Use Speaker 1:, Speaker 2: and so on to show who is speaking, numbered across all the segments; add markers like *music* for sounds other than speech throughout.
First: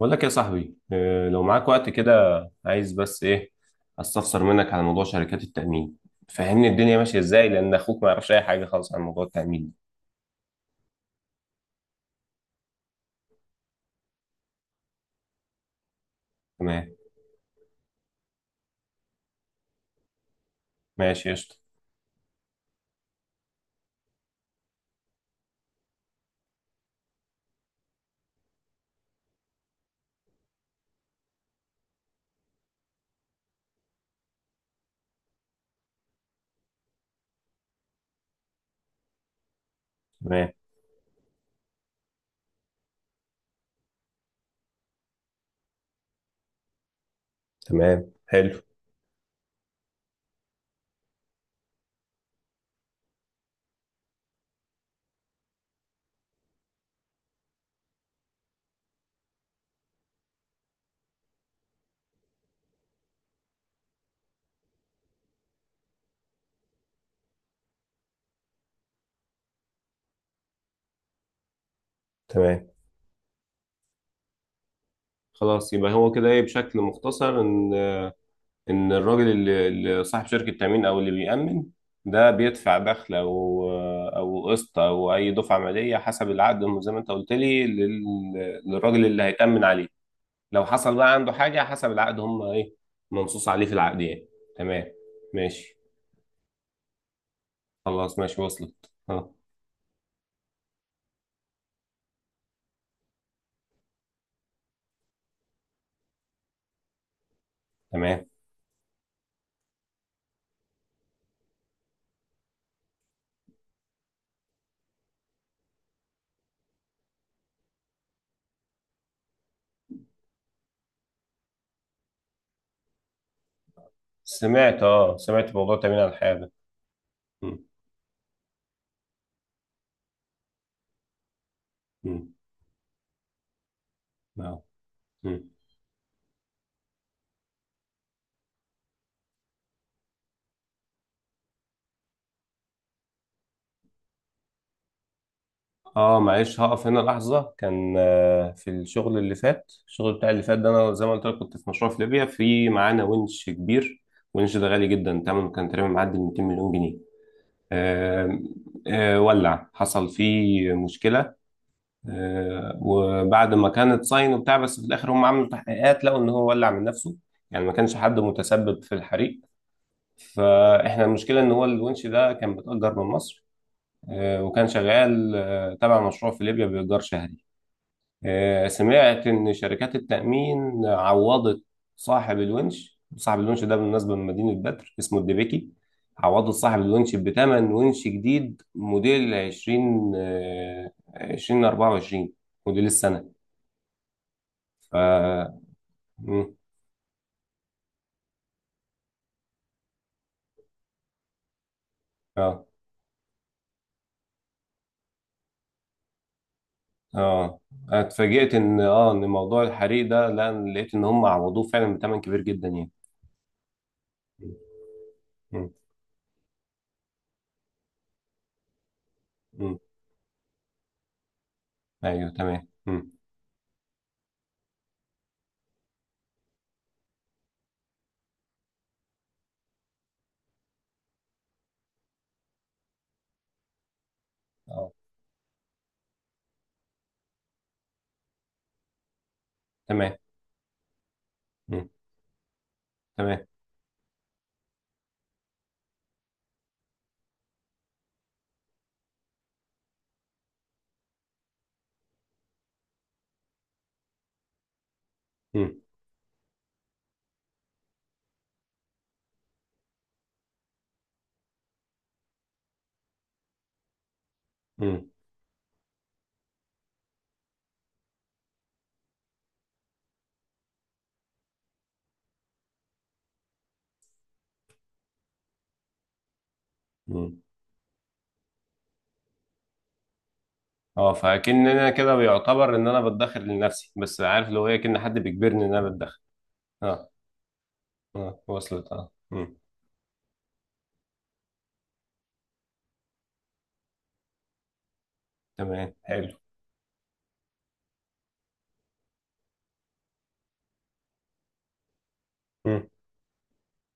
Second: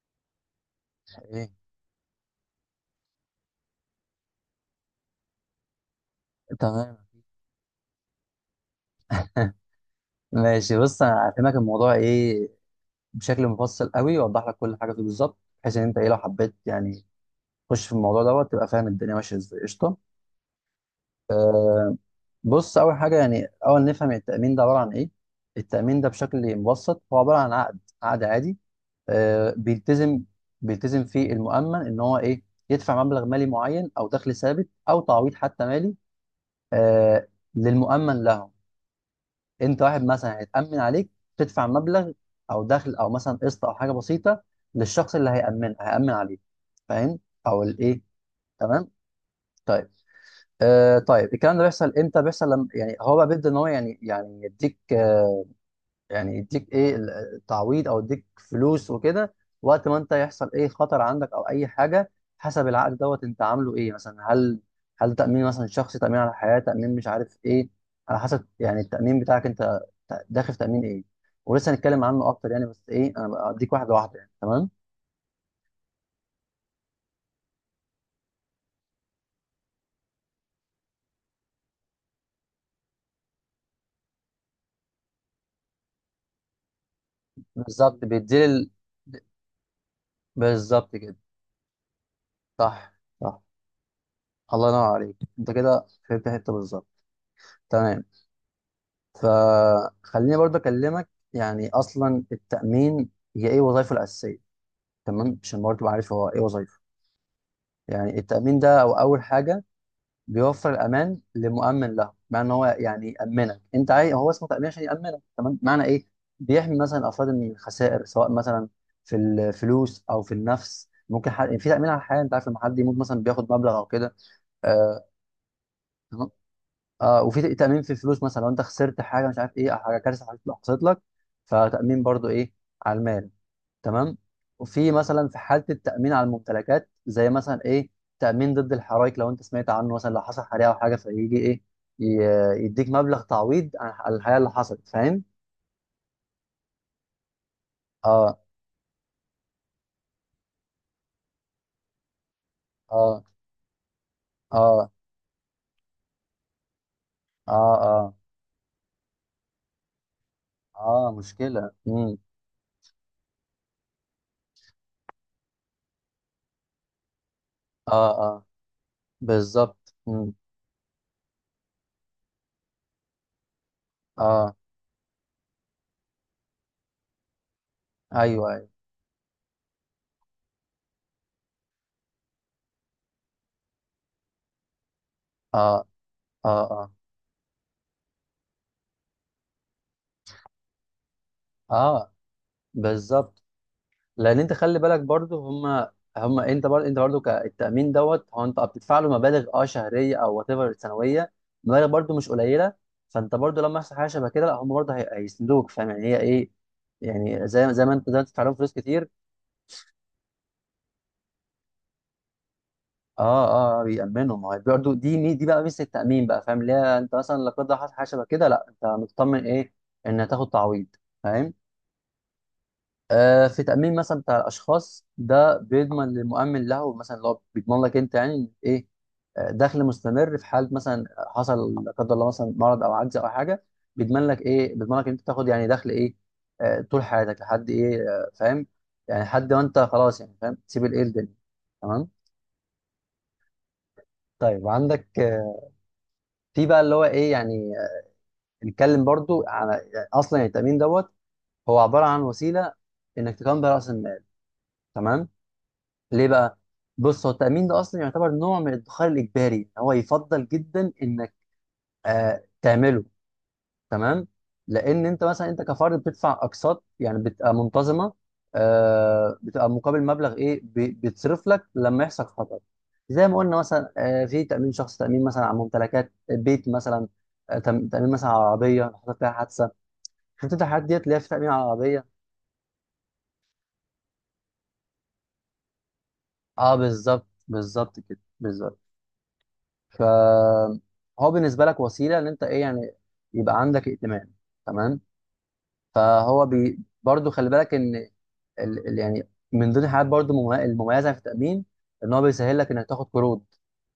Speaker 1: بقول لك يا صاحبي لو
Speaker 2: ايه،
Speaker 1: معاك وقت كده، عايز بس ايه، استفسر منك على موضوع شركات التأمين، فهمني
Speaker 2: تمام.
Speaker 1: الدنيا ماشية ازاي لان اخوك ما يعرفش اي حاجة خالص عن موضوع
Speaker 2: *laughs*
Speaker 1: التأمين ده.
Speaker 2: ماشي بص انا هفهمك الموضوع ايه بشكل مفصل قوي واوضح لك كل حاجه فيه بالظبط. بحيث ان انت ايه لو حبيت
Speaker 1: تمام.
Speaker 2: يعني تخش في الموضوع دوت تبقى فاهم الدنيا ماشيه ازاي. قشطه.
Speaker 1: ماشي قشطة.
Speaker 2: آه. بص اول حاجه، يعني اول نفهم التامين ده عباره عن ايه. التامين ده بشكل مبسط هو عباره عن عقد عادي. آه، بيلتزم فيه المؤمن ان هو ايه، يدفع مبلغ مالي معين او دخل ثابت او تعويض حتى مالي، آه، للمؤمن له. انت واحد مثلا
Speaker 1: تمام.
Speaker 2: هيتامن عليك، تدفع مبلغ او دخل او مثلا قسط او حاجه بسيطه للشخص اللي هيامن عليك. فاهم؟ او الايه،
Speaker 1: تمام حلو.
Speaker 2: تمام. طيب، طيب، الكلام ده بيحصل امتى؟ بيحصل لما يعني هو بقى بيبدا ان هو يعني يديك يعني يديك ايه، التعويض او يديك فلوس وكده وقت ما انت يحصل ايه خطر عندك او اي حاجه حسب العقد دوت انت عامله ايه. مثلا هل تامين مثلا شخصي، تامين على الحياه، تامين مش عارف ايه، على حسب يعني التامين بتاعك انت داخل في تامين ايه. ولسه هنتكلم عنه اكتر يعني،
Speaker 1: تمام.
Speaker 2: بس ايه انا بديك واحده واحده يعني. تمام.
Speaker 1: خلاص يبقى هو كده ايه بشكل مختصر ان ان الراجل اللي صاحب شركة تأمين او اللي بيأمن ده بيدفع دخل او او قسط او اي دفعة مالية حسب العقد زي ما انت قلت لي
Speaker 2: بالظبط
Speaker 1: للراجل اللي هيتأمن عليه. لو
Speaker 2: بالظبط
Speaker 1: حصل بقى
Speaker 2: كده.
Speaker 1: عنده حاجة حسب العقد، هم ايه،
Speaker 2: صح، صح.
Speaker 1: منصوص عليه في العقد يعني.
Speaker 2: الله ينور
Speaker 1: تمام،
Speaker 2: عليك، انت
Speaker 1: ماشي.
Speaker 2: كده فهمت حته بالظبط. تمام.
Speaker 1: خلاص ماشي، وصلت اه.
Speaker 2: فخليني برضه اكلمك يعني اصلا التامين هي ايه وظائفه الاساسيه. تمام، عشان برضه تبقى عارف هو ايه وظائفه يعني
Speaker 1: تمام.
Speaker 2: التامين ده. او اول حاجه، بيوفر الامان لمؤمن له، بمعنى ان هو يعني يامنك انت، عايز هو اسمه تامين عشان يامنك. تمام، معنى ايه، بيحمي مثلا افراد من الخسائر سواء مثلا في الفلوس او في النفس. ممكن يعني في تامين على الحياه انت عارف، لما حد يموت مثلا بياخد مبلغ او كده.
Speaker 1: سمعت
Speaker 2: آه.
Speaker 1: اه، سمعت موضوع تأمين على الحياة ده.
Speaker 2: آه، وفي
Speaker 1: م.
Speaker 2: تأمين في الفلوس، مثلا لو انت خسرت حاجه مش عارف ايه، او حاجه كارثه حصلت لك، فتأمين برضو
Speaker 1: م.
Speaker 2: ايه، على المال. تمام.
Speaker 1: اه.
Speaker 2: وفي مثلا في
Speaker 1: م.
Speaker 2: حاله التأمين على الممتلكات، زي مثلا ايه، تأمين ضد الحرائق. لو انت سمعت عنه مثلا، لو حصل حريقه او حاجه فيجي ايه، يديك مبلغ تعويض عن على الحريقه اللي حصلت. فاهم؟
Speaker 1: اه، معلش هقف هنا لحظة. كان
Speaker 2: اه،
Speaker 1: في الشغل اللي فات، الشغل بتاع اللي فات ده انا زي ما قلت لك كنت في مشروع في ليبيا، في معانا
Speaker 2: اه.
Speaker 1: ونش كبير. ونش ده غالي
Speaker 2: اه،
Speaker 1: جدا، تمنه كان تقريبا معدي ال 200 مليون جنيه.
Speaker 2: اه، اه،
Speaker 1: آه. آه، ولع، حصل فيه
Speaker 2: اه
Speaker 1: مشكلة.
Speaker 2: مشكله.
Speaker 1: وبعد ما كانت صاين وبتاع، بس في الاخر هم عملوا تحقيقات، لقوا ان هو ولع من نفسه، يعني ما كانش
Speaker 2: اه،
Speaker 1: حد
Speaker 2: اه،
Speaker 1: متسبب في الحريق.
Speaker 2: بالظبط.
Speaker 1: فاحنا المشكله ان هو الونش ده كان متاجر من مصر،
Speaker 2: اه،
Speaker 1: وكان شغال تبع مشروع في ليبيا بايجار شهري.
Speaker 2: ايوه ايوه.
Speaker 1: سمعت ان شركات التامين عوضت صاحب الونش. صاحب الونش ده بالمناسبه من مدينه بدر، اسمه الدبيكي.
Speaker 2: اه، اه.
Speaker 1: عوضت صاحب
Speaker 2: اه،
Speaker 1: الونش بثمن ونش جديد موديل 20
Speaker 2: اه.
Speaker 1: 2024، موديل السنه.
Speaker 2: بالظبط. لان انت خلي
Speaker 1: ف
Speaker 2: بالك برضو، هم هم
Speaker 1: مم.
Speaker 2: انت برضو، كالتامين دوت هو انت بتدفع له مبالغ اه شهريه او وات ايفر سنويه. مبالغ برضو مش
Speaker 1: اه
Speaker 2: قليله. فانت برضو لما يحصل حاجه شبه كده لا هم برضو هيسندوك. فاهم يعني هي ايه، يعني
Speaker 1: اه.
Speaker 2: زي زي ما
Speaker 1: أنا
Speaker 2: انت زي ما انت بتدفع
Speaker 1: اتفاجئت
Speaker 2: لهم فلوس
Speaker 1: ان
Speaker 2: كتير.
Speaker 1: اه ان موضوع الحريق ده، لا أنا لقيت ان هم عوضوه فعلا بثمن كبير جدا يعني.
Speaker 2: اه. اه، بيأمنوا، ما
Speaker 1: مم.
Speaker 2: هو برضو دي بقى
Speaker 1: مم.
Speaker 2: ميزه التأمين بقى. فاهم؟ اللي هي انت مثلا لا قدر الله حصل حاجه شبه كده، لا انت مطمن ايه،
Speaker 1: مم.
Speaker 2: ان هتاخد تعويض. فاهم؟
Speaker 1: ايوه تمام. مم.
Speaker 2: آه، في تأمين مثلا بتاع الأشخاص ده بيضمن للمؤمن له، مثلا اللي هو بيضمن لك أنت يعني إن إيه، آه، دخل مستمر في حال مثلا حصل لا قدر الله مثلا مرض أو عجز أو حاجة، بيضمن لك إيه،
Speaker 1: اه.
Speaker 2: بيضمن لك أنت تاخد يعني دخل إيه، آه، طول حياتك لحد إيه، آه، فاهم؟ يعني لحد ما أنت
Speaker 1: تمام.
Speaker 2: خلاص يعني فاهم تسيب الإيه، الدنيا.
Speaker 1: مم.
Speaker 2: تمام.
Speaker 1: تمام.
Speaker 2: طيب عندك في بقى اللي هو إيه يعني، نتكلم برضو على يعني أصلا يعني التأمين دوت هو عبارة عن وسيلة إنك تكون بيها رأس المال. تمام.
Speaker 1: مم.
Speaker 2: ليه بقى؟ بص هو التأمين ده أصلا يعتبر نوع من الادخار الإجباري. هو يفضل جدا إنك آه تعمله. تمام؟ لأن
Speaker 1: مم.
Speaker 2: أنت مثلا أنت كفرد بتدفع أقساط يعني بتبقى منتظمة، آه بتبقى مقابل مبلغ إيه، بيتصرف لك لما يحصل خطر. زي ما قلنا مثلا، آه في تأمين شخص، تأمين مثلا على ممتلكات بيت مثلا،
Speaker 1: مم.
Speaker 2: آه تأمين مثلا على عربية لو حصل فيها حادثة. شفت أنت الحاجات ديت
Speaker 1: اه،
Speaker 2: اللي هي في تأمين على
Speaker 1: فاكن انا
Speaker 2: العربية؟
Speaker 1: كده بيعتبر ان انا بتدخر لنفسي، بس عارف لو هي كأن حد بيجبرني ان انا بتدخر.
Speaker 2: أه
Speaker 1: اه.
Speaker 2: بالظبط، بالظبط كده،
Speaker 1: اه
Speaker 2: بالظبط.
Speaker 1: وصلت اه. مم.
Speaker 2: فهو بالنسبه لك وسيله ان انت ايه يعني، يبقى عندك ائتمان. تمام.
Speaker 1: تمام حلو.
Speaker 2: فهو برضو خلي بالك ان يعني من ضمن الحاجات برضو المميزه في التامين ان هو بيسهل لك
Speaker 1: مم.
Speaker 2: انك تاخد قروض.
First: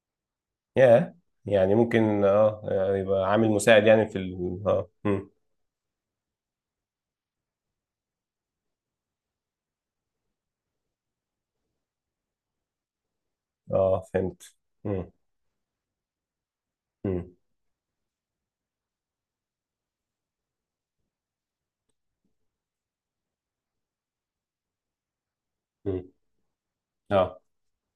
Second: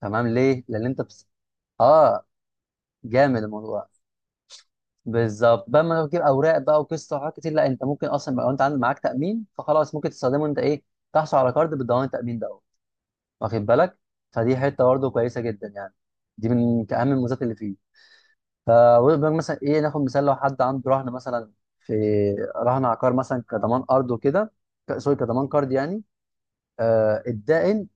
Speaker 2: تمام. ليه؟
Speaker 1: يا يعني ممكن
Speaker 2: اه،
Speaker 1: اه، يبقى
Speaker 2: جامد
Speaker 1: عامل مساعد
Speaker 2: الموضوع.
Speaker 1: يعني في ال... اه.
Speaker 2: بالظبط، بدل ما تجيب اوراق بقى وقصه وحاجات كتير، لا انت ممكن اصلا بقى لو انت عندك معاك تامين فخلاص ممكن تستخدمه، انت ايه تحصل على كارد بالضمان التامين ده. واخد بالك؟
Speaker 1: اه فهمت.
Speaker 2: فدي حته برضه
Speaker 1: مم.
Speaker 2: كويسه جدا يعني. دي من اهم
Speaker 1: مم.
Speaker 2: الميزات اللي فيه. فبقول مثلا ايه، ناخد مثال لو حد عنده رهن مثلا، في رهن عقار مثلا كضمان ارض وكده، سوري كضمان قرض يعني.
Speaker 1: مم.
Speaker 2: آه
Speaker 1: اه.
Speaker 2: الدائن،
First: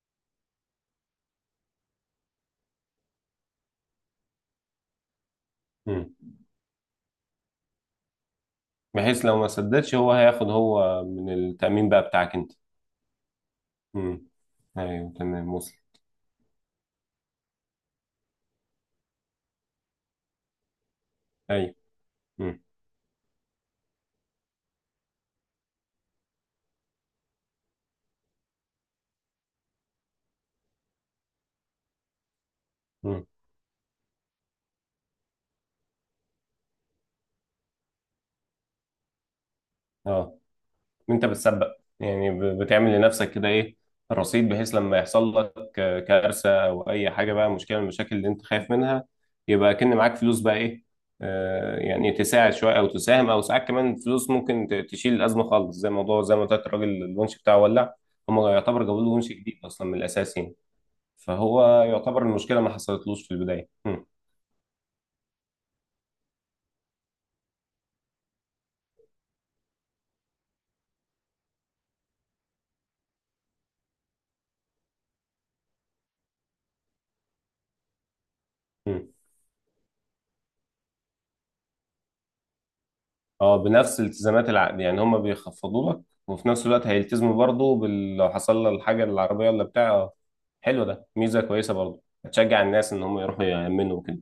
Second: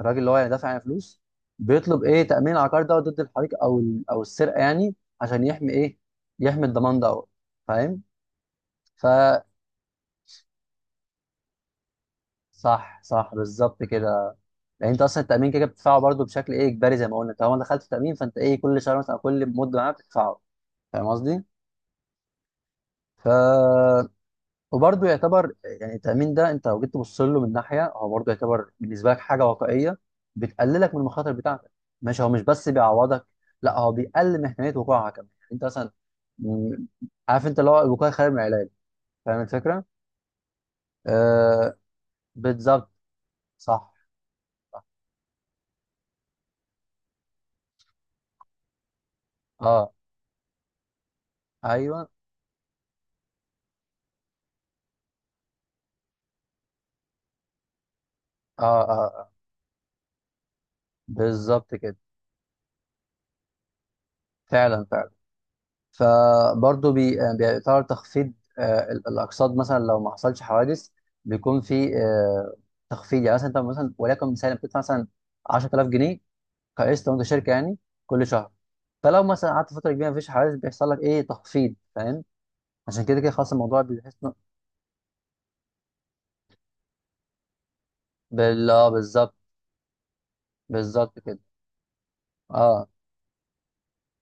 Speaker 2: الراجل اللي هو يعني دافع يعني فلوس، بيطلب ايه، تامين العقار ده ضد الحريق او السرقه يعني، عشان يحمي ايه،
Speaker 1: مم.
Speaker 2: يحمي الضمان ده. فاهم؟ ف
Speaker 1: بحيث لو ما سددش، هو هياخد هو من التأمين بقى بتاعك انت.
Speaker 2: صح، صح، بالظبط
Speaker 1: مم.
Speaker 2: كده. يعني انت
Speaker 1: ايوه
Speaker 2: اصلا التامين
Speaker 1: تمام
Speaker 2: كده
Speaker 1: وصل.
Speaker 2: بتدفعه برضه بشكل ايه، اجباري زي ما قلنا. طالما دخلت في التامين فانت ايه، كل شهر مثلا أو كل مده معاك بتدفعه. فاهم قصدي؟
Speaker 1: ايوه. مم.
Speaker 2: ف وبرضه يعتبر يعني التأمين ده أنت لو جيت تبص له من ناحية، هو برضه يعتبر بالنسبة لك حاجة واقعية بتقللك من المخاطر بتاعتك. ماشي؟ هو مش بس بيعوضك،
Speaker 1: مم.
Speaker 2: لا هو بيقلل من احتمالية وقوعها كمان. يعني أنت مثلا م- عارف أنت اللي هو الوقاية خير من العلاج. فاهم الفكرة؟
Speaker 1: اه، ان انت بتسبق
Speaker 2: آه،
Speaker 1: يعني،
Speaker 2: بالظبط.
Speaker 1: بتعمل لنفسك كده ايه،
Speaker 2: صح.
Speaker 1: الرصيد، بحيث
Speaker 2: صح.
Speaker 1: لما يحصل لك كارثه او اي حاجه بقى، مشكله من المشاكل اللي انت خايف منها، يبقى
Speaker 2: اه،
Speaker 1: كأن معاك فلوس بقى ايه،
Speaker 2: ايوه، اه،
Speaker 1: يعني تساعد شويه او تساهم، او ساعات كمان فلوس ممكن تشيل الازمه خالص. زي موضوع زي ما قلت لك، الراجل الونش بتاعه ولع، هم
Speaker 2: اه،
Speaker 1: يعتبر جابوا له ونش
Speaker 2: آه.
Speaker 1: جديد اصلا من الاساس يعني.
Speaker 2: بالظبط
Speaker 1: فهو
Speaker 2: كده
Speaker 1: يعتبر المشكله ما حصلتلوش في البدايه. م.
Speaker 2: فعلا، فعلا. فبرضه بيطار تخفيض الاقساط مثلا لو ما حصلش حوادث، بيكون في تخفيض. يعني مثلا انت مثلا وليكن مثلا بتدفع مثلا 10,000 جنيه كقسط، وانت شركه يعني، كل شهر.
Speaker 1: م.
Speaker 2: فلو مثلا قعدت فتره كبيره مفيش حوادث بيحصل لك ايه، تخفيض. فاهم؟ عشان كده كده خلاص
Speaker 1: اه،
Speaker 2: الموضوع
Speaker 1: بنفس
Speaker 2: بيحس إنه-
Speaker 1: الالتزامات العقد يعني هم بيخفضوا لك، وفي نفس الوقت هيلتزموا برضه بال... لو حصل لها الحاجه
Speaker 2: بالظبط،
Speaker 1: للعربيه ولا بتاع حلو. ده
Speaker 2: بالظبط كده.
Speaker 1: ميزه كويسه برضه، هتشجع
Speaker 2: اه،
Speaker 1: الناس ان هم يروحوا يأمنوا وكده.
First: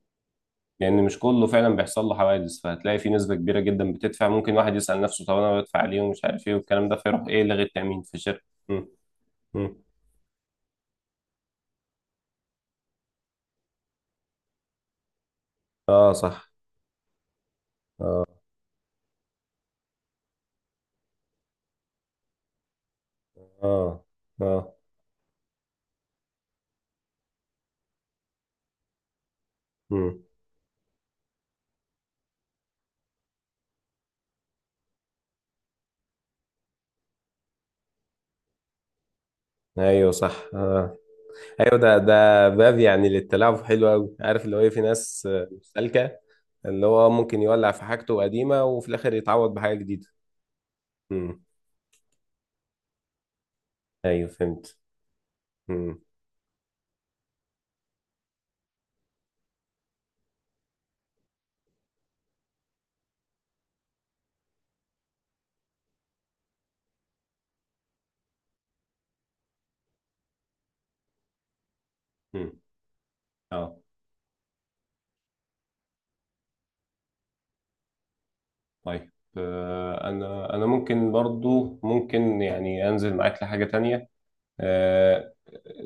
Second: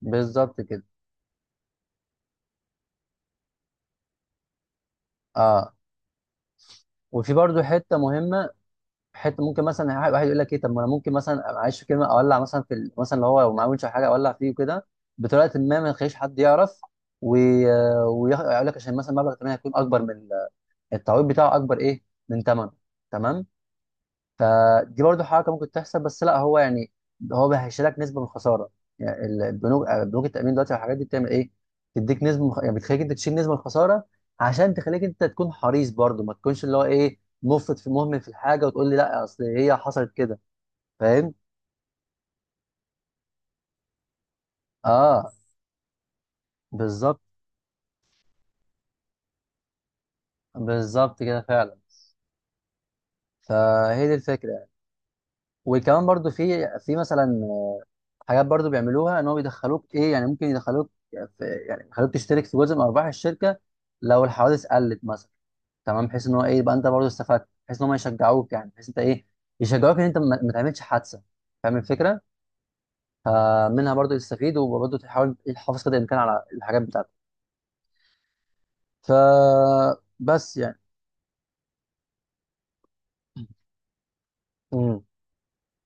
Speaker 2: بالظبط كده.
Speaker 1: لان مش كله فعلا بيحصل له حوادث، فهتلاقي في نسبه كبيره جدا بتدفع، ممكن واحد يسأل نفسه طب انا
Speaker 2: اه.
Speaker 1: بدفع ليه ومش عارف ايه والكلام ده، فيروح
Speaker 2: وفي
Speaker 1: ايه،
Speaker 2: برضه
Speaker 1: لغي
Speaker 2: حته
Speaker 1: التأمين في الشركه.
Speaker 2: مهمه،
Speaker 1: مم.
Speaker 2: حته ممكن
Speaker 1: مم.
Speaker 2: مثلا واحد يقول لك ايه، طب ما انا ممكن مثلا معلش في كلمه اولع مثلا مثلا اللي هو لو معاه وينش أو حاجه، اولع فيه وكده بطريقه ما
Speaker 1: اه
Speaker 2: تخليش حد
Speaker 1: صح.
Speaker 2: يعرف، ويقول لك عشان مثلا مبلغ الثمن هيكون اكبر التعويض بتاعه اكبر ايه، من ثمنه. تمام.
Speaker 1: اه اه.
Speaker 2: فدي برضو حركه ممكن تحصل، بس لا هو يعني هو بيهشلك نسبه من الخساره. يعني البنوك،
Speaker 1: مم.
Speaker 2: بنوك التامين دلوقتي والحاجات دي بتعمل ايه؟ تديك نسبه من يعني بتخليك انت تشيل نسبه من الخساره، عشان تخليك انت تكون حريص برضو، ما تكونش اللي هو ايه، مفرط في مهمل في الحاجه وتقول لي لا اصل هي
Speaker 1: ايوه
Speaker 2: حصلت
Speaker 1: صح
Speaker 2: كده.
Speaker 1: اه.
Speaker 2: فاهم؟
Speaker 1: ايوه، ده باب يعني للتلاعب، حلو قوي. عارف اللي هو ايه، في ناس
Speaker 2: اه،
Speaker 1: سالكه، اللي هو
Speaker 2: بالظبط،
Speaker 1: ممكن يولع في حاجته قديمة، وفي الآخر يتعوض بحاجة جديدة.
Speaker 2: بالظبط كده
Speaker 1: امم
Speaker 2: فعلا. فهي دي
Speaker 1: أيوه
Speaker 2: الفكره.
Speaker 1: فهمت. امم
Speaker 2: وكمان برضو في مثلا حاجات برضو بيعملوها ان هو بيدخلوك ايه، يعني ممكن يدخلوك في يعني يخلوك تشترك في جزء من ارباح الشركه لو الحوادث قلت مثلا. تمام. بحيث ان هو ايه، يبقى انت برضو استفدت، بحيث ان هم يشجعوك يعني، بحيث انت ايه، يشجعوك ان انت ما تعملش حادثه. فاهم الفكره؟
Speaker 1: امم اه.
Speaker 2: فمنها برضو تستفيد، وبرضو تحاول تحافظ قدر الامكان على الحاجات بتاعتك. ف
Speaker 1: طيب أنا
Speaker 2: بس
Speaker 1: أنا
Speaker 2: يعني.
Speaker 1: ممكن برضو، ممكن يعني أنزل معاك لحاجة تانية.
Speaker 2: مم.
Speaker 1: آه،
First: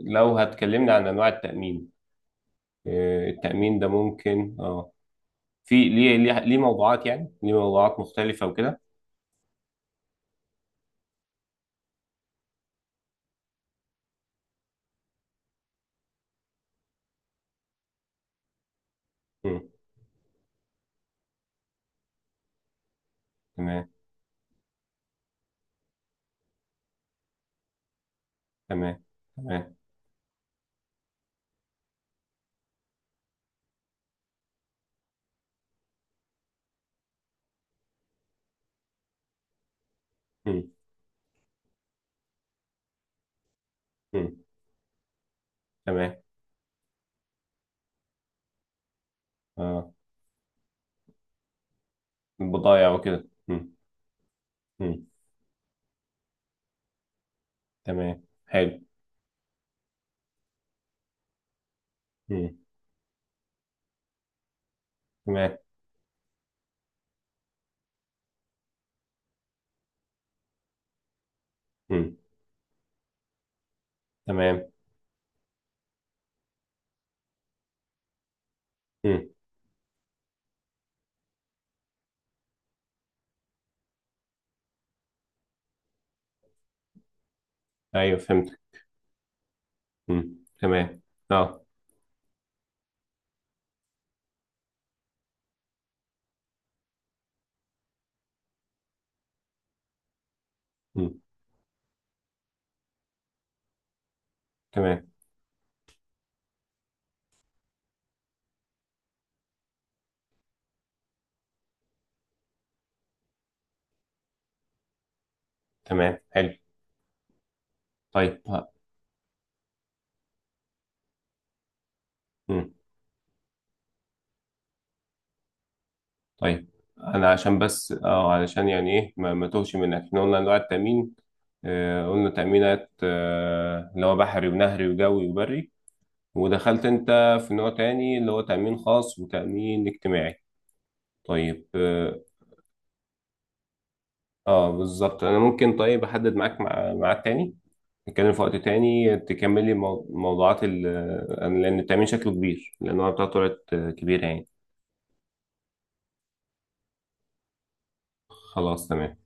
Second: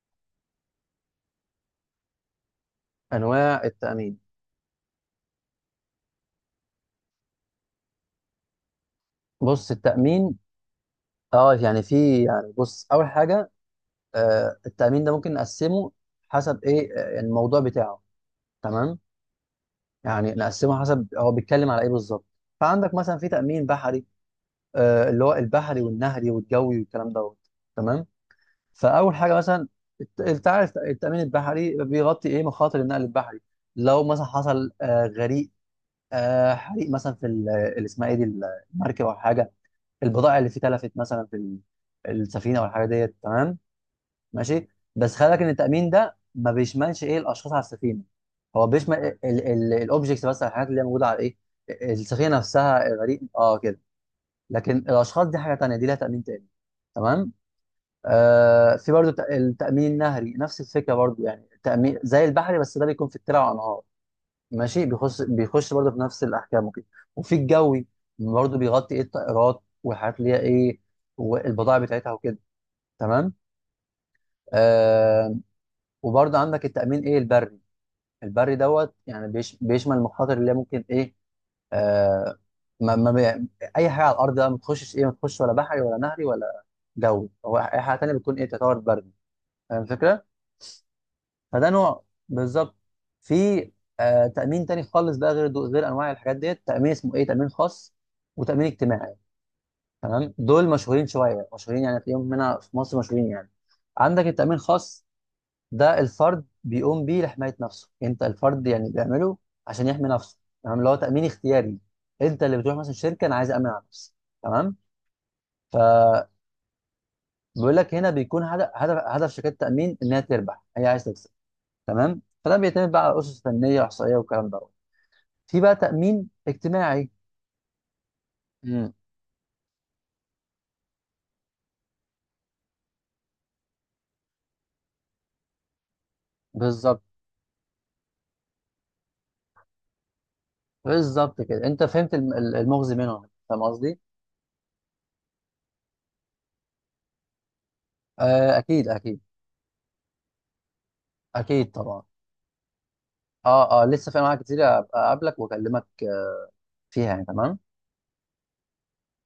Speaker 1: لو هتكلمنا عن أنواع التأمين،
Speaker 2: انواع
Speaker 1: التأمين ده
Speaker 2: التامين؟
Speaker 1: ممكن اه، في ليه موضوعات، يعني ليه موضوعات مختلفة وكده.
Speaker 2: بص التامين، اه يعني في يعني، بص اول حاجه، آه التامين ده ممكن نقسمه حسب ايه، يعني الموضوع بتاعه. تمام.
Speaker 1: امم
Speaker 2: يعني نقسمها حسب هو بيتكلم على ايه بالظبط. فعندك مثلا في تأمين
Speaker 1: تمام.
Speaker 2: بحري، آه اللي هو البحري والنهري والجوي والكلام دوت. تمام.
Speaker 1: تمام.
Speaker 2: فأول حاجة مثلا
Speaker 1: تمام.
Speaker 2: انت عارف التأمين البحري بيغطي ايه، مخاطر النقل البحري. لو مثلا حصل آه غريق، آه حريق مثلا اللي اسمها ايه دي، المركب او حاجة، البضائع اللي فيه
Speaker 1: امم
Speaker 2: تلفت مثلا السفينة او الحاجة ديت. تمام،
Speaker 1: امم
Speaker 2: ماشي. بس خلي بالك ان التامين ده
Speaker 1: تمام.
Speaker 2: ما بيشملش ايه، الاشخاص على السفينه. هو بيشمل
Speaker 1: اه،
Speaker 2: الاوبجكتس بس، الحاجات اللي هي موجوده على ايه، السفينه نفسها،
Speaker 1: البضائع
Speaker 2: الغريق
Speaker 1: وكده.
Speaker 2: اه كده. لكن
Speaker 1: امم
Speaker 2: الاشخاص دي حاجه تانيه، دي لها تامين تاني. تمام.
Speaker 1: تمام
Speaker 2: آه،
Speaker 1: حلو.
Speaker 2: في برضو التامين النهري نفس الفكره برضو، يعني تامين زي البحري
Speaker 1: امم
Speaker 2: بس ده بيكون في الترع والانهار. ماشي، بيخش
Speaker 1: تمام.
Speaker 2: بيخش برضو في نفس الاحكام وكده. وفي الجوي برضو بيغطي ايه، الطائرات والحاجات اللي هي ايه، والبضائع بتاعتها
Speaker 1: مم.
Speaker 2: وكده. تمام.
Speaker 1: تمام.
Speaker 2: آه، وبرضه عندك التأمين ايه، البري. البري دوت يعني
Speaker 1: مم.
Speaker 2: بيشمل المخاطر اللي هي ممكن ايه، آه ما ما بي... اي حاجه على الارض بقى ما تخشش ايه، ما تخش ولا بحري ولا نهري ولا جوي، هو اي حاجه تانيه
Speaker 1: ايوه
Speaker 2: بتكون ايه،
Speaker 1: فهمت.
Speaker 2: تعتبر بري. فاهم الفكره؟
Speaker 1: مم. تمام. اه.
Speaker 2: فده نوع، بالظبط. في آه تأمين تاني خالص بقى غير انواع الحاجات ديت، تأمين اسمه ايه، تأمين خاص وتأمين اجتماعي. تمام. دول مشهورين
Speaker 1: مم.
Speaker 2: شويه، مشهورين يعني تلاقيهم هنا في مصر مشهورين يعني. عندك التأمين الخاص،
Speaker 1: تمام.
Speaker 2: ده الفرد بيقوم بيه لحماية نفسه، انت الفرد يعني بيعمله عشان يحمي نفسه. تمام، اللي هو تأمين اختياري. انت اللي بتروح مثلا شركة، انا عايز أأمن على نفسي. تمام.
Speaker 1: تمام
Speaker 2: فبيقول
Speaker 1: حلو.
Speaker 2: لك، هنا بيكون
Speaker 1: طيب
Speaker 2: هدف
Speaker 1: ها.
Speaker 2: هدف شركات التأمين انها تربح، هي عايز تكسب. تمام. فده
Speaker 1: مم.
Speaker 2: بيعتمد بقى على أسس فنية وإحصائية والكلام ده. في بقى تأمين
Speaker 1: طيب
Speaker 2: اجتماعي.
Speaker 1: انا عشان بس اه، علشان
Speaker 2: امم.
Speaker 1: يعني ايه ما توهش منك، احنا قلنا انواع التامين، قلنا تامينات اللي هو بحري ونهري وجوي وبري. ودخلت
Speaker 2: بالظبط،
Speaker 1: انت في نوع تاني، اللي هو تامين خاص وتامين اجتماعي.
Speaker 2: بالظبط كده.
Speaker 1: طيب
Speaker 2: انت فهمت
Speaker 1: اه،
Speaker 2: المغزي منهم. فاهم قصدي؟
Speaker 1: بالظبط. انا ممكن طيب احدد معاك ميعاد تاني، نتكلم في وقت
Speaker 2: آه اكيد،
Speaker 1: تاني،
Speaker 2: اكيد.
Speaker 1: تكملي موضوعات ال-،
Speaker 2: اكيد
Speaker 1: لأن
Speaker 2: طبعا.
Speaker 1: التأمين شكله كبير لأن هو بتاعته طلعت
Speaker 2: اه، اه، لسه في
Speaker 1: كبيرة
Speaker 2: انواع
Speaker 1: يعني.
Speaker 2: كتير. أبقى اقابلك واكلمك فيها يعني. تمام.
Speaker 1: خلاص تمام.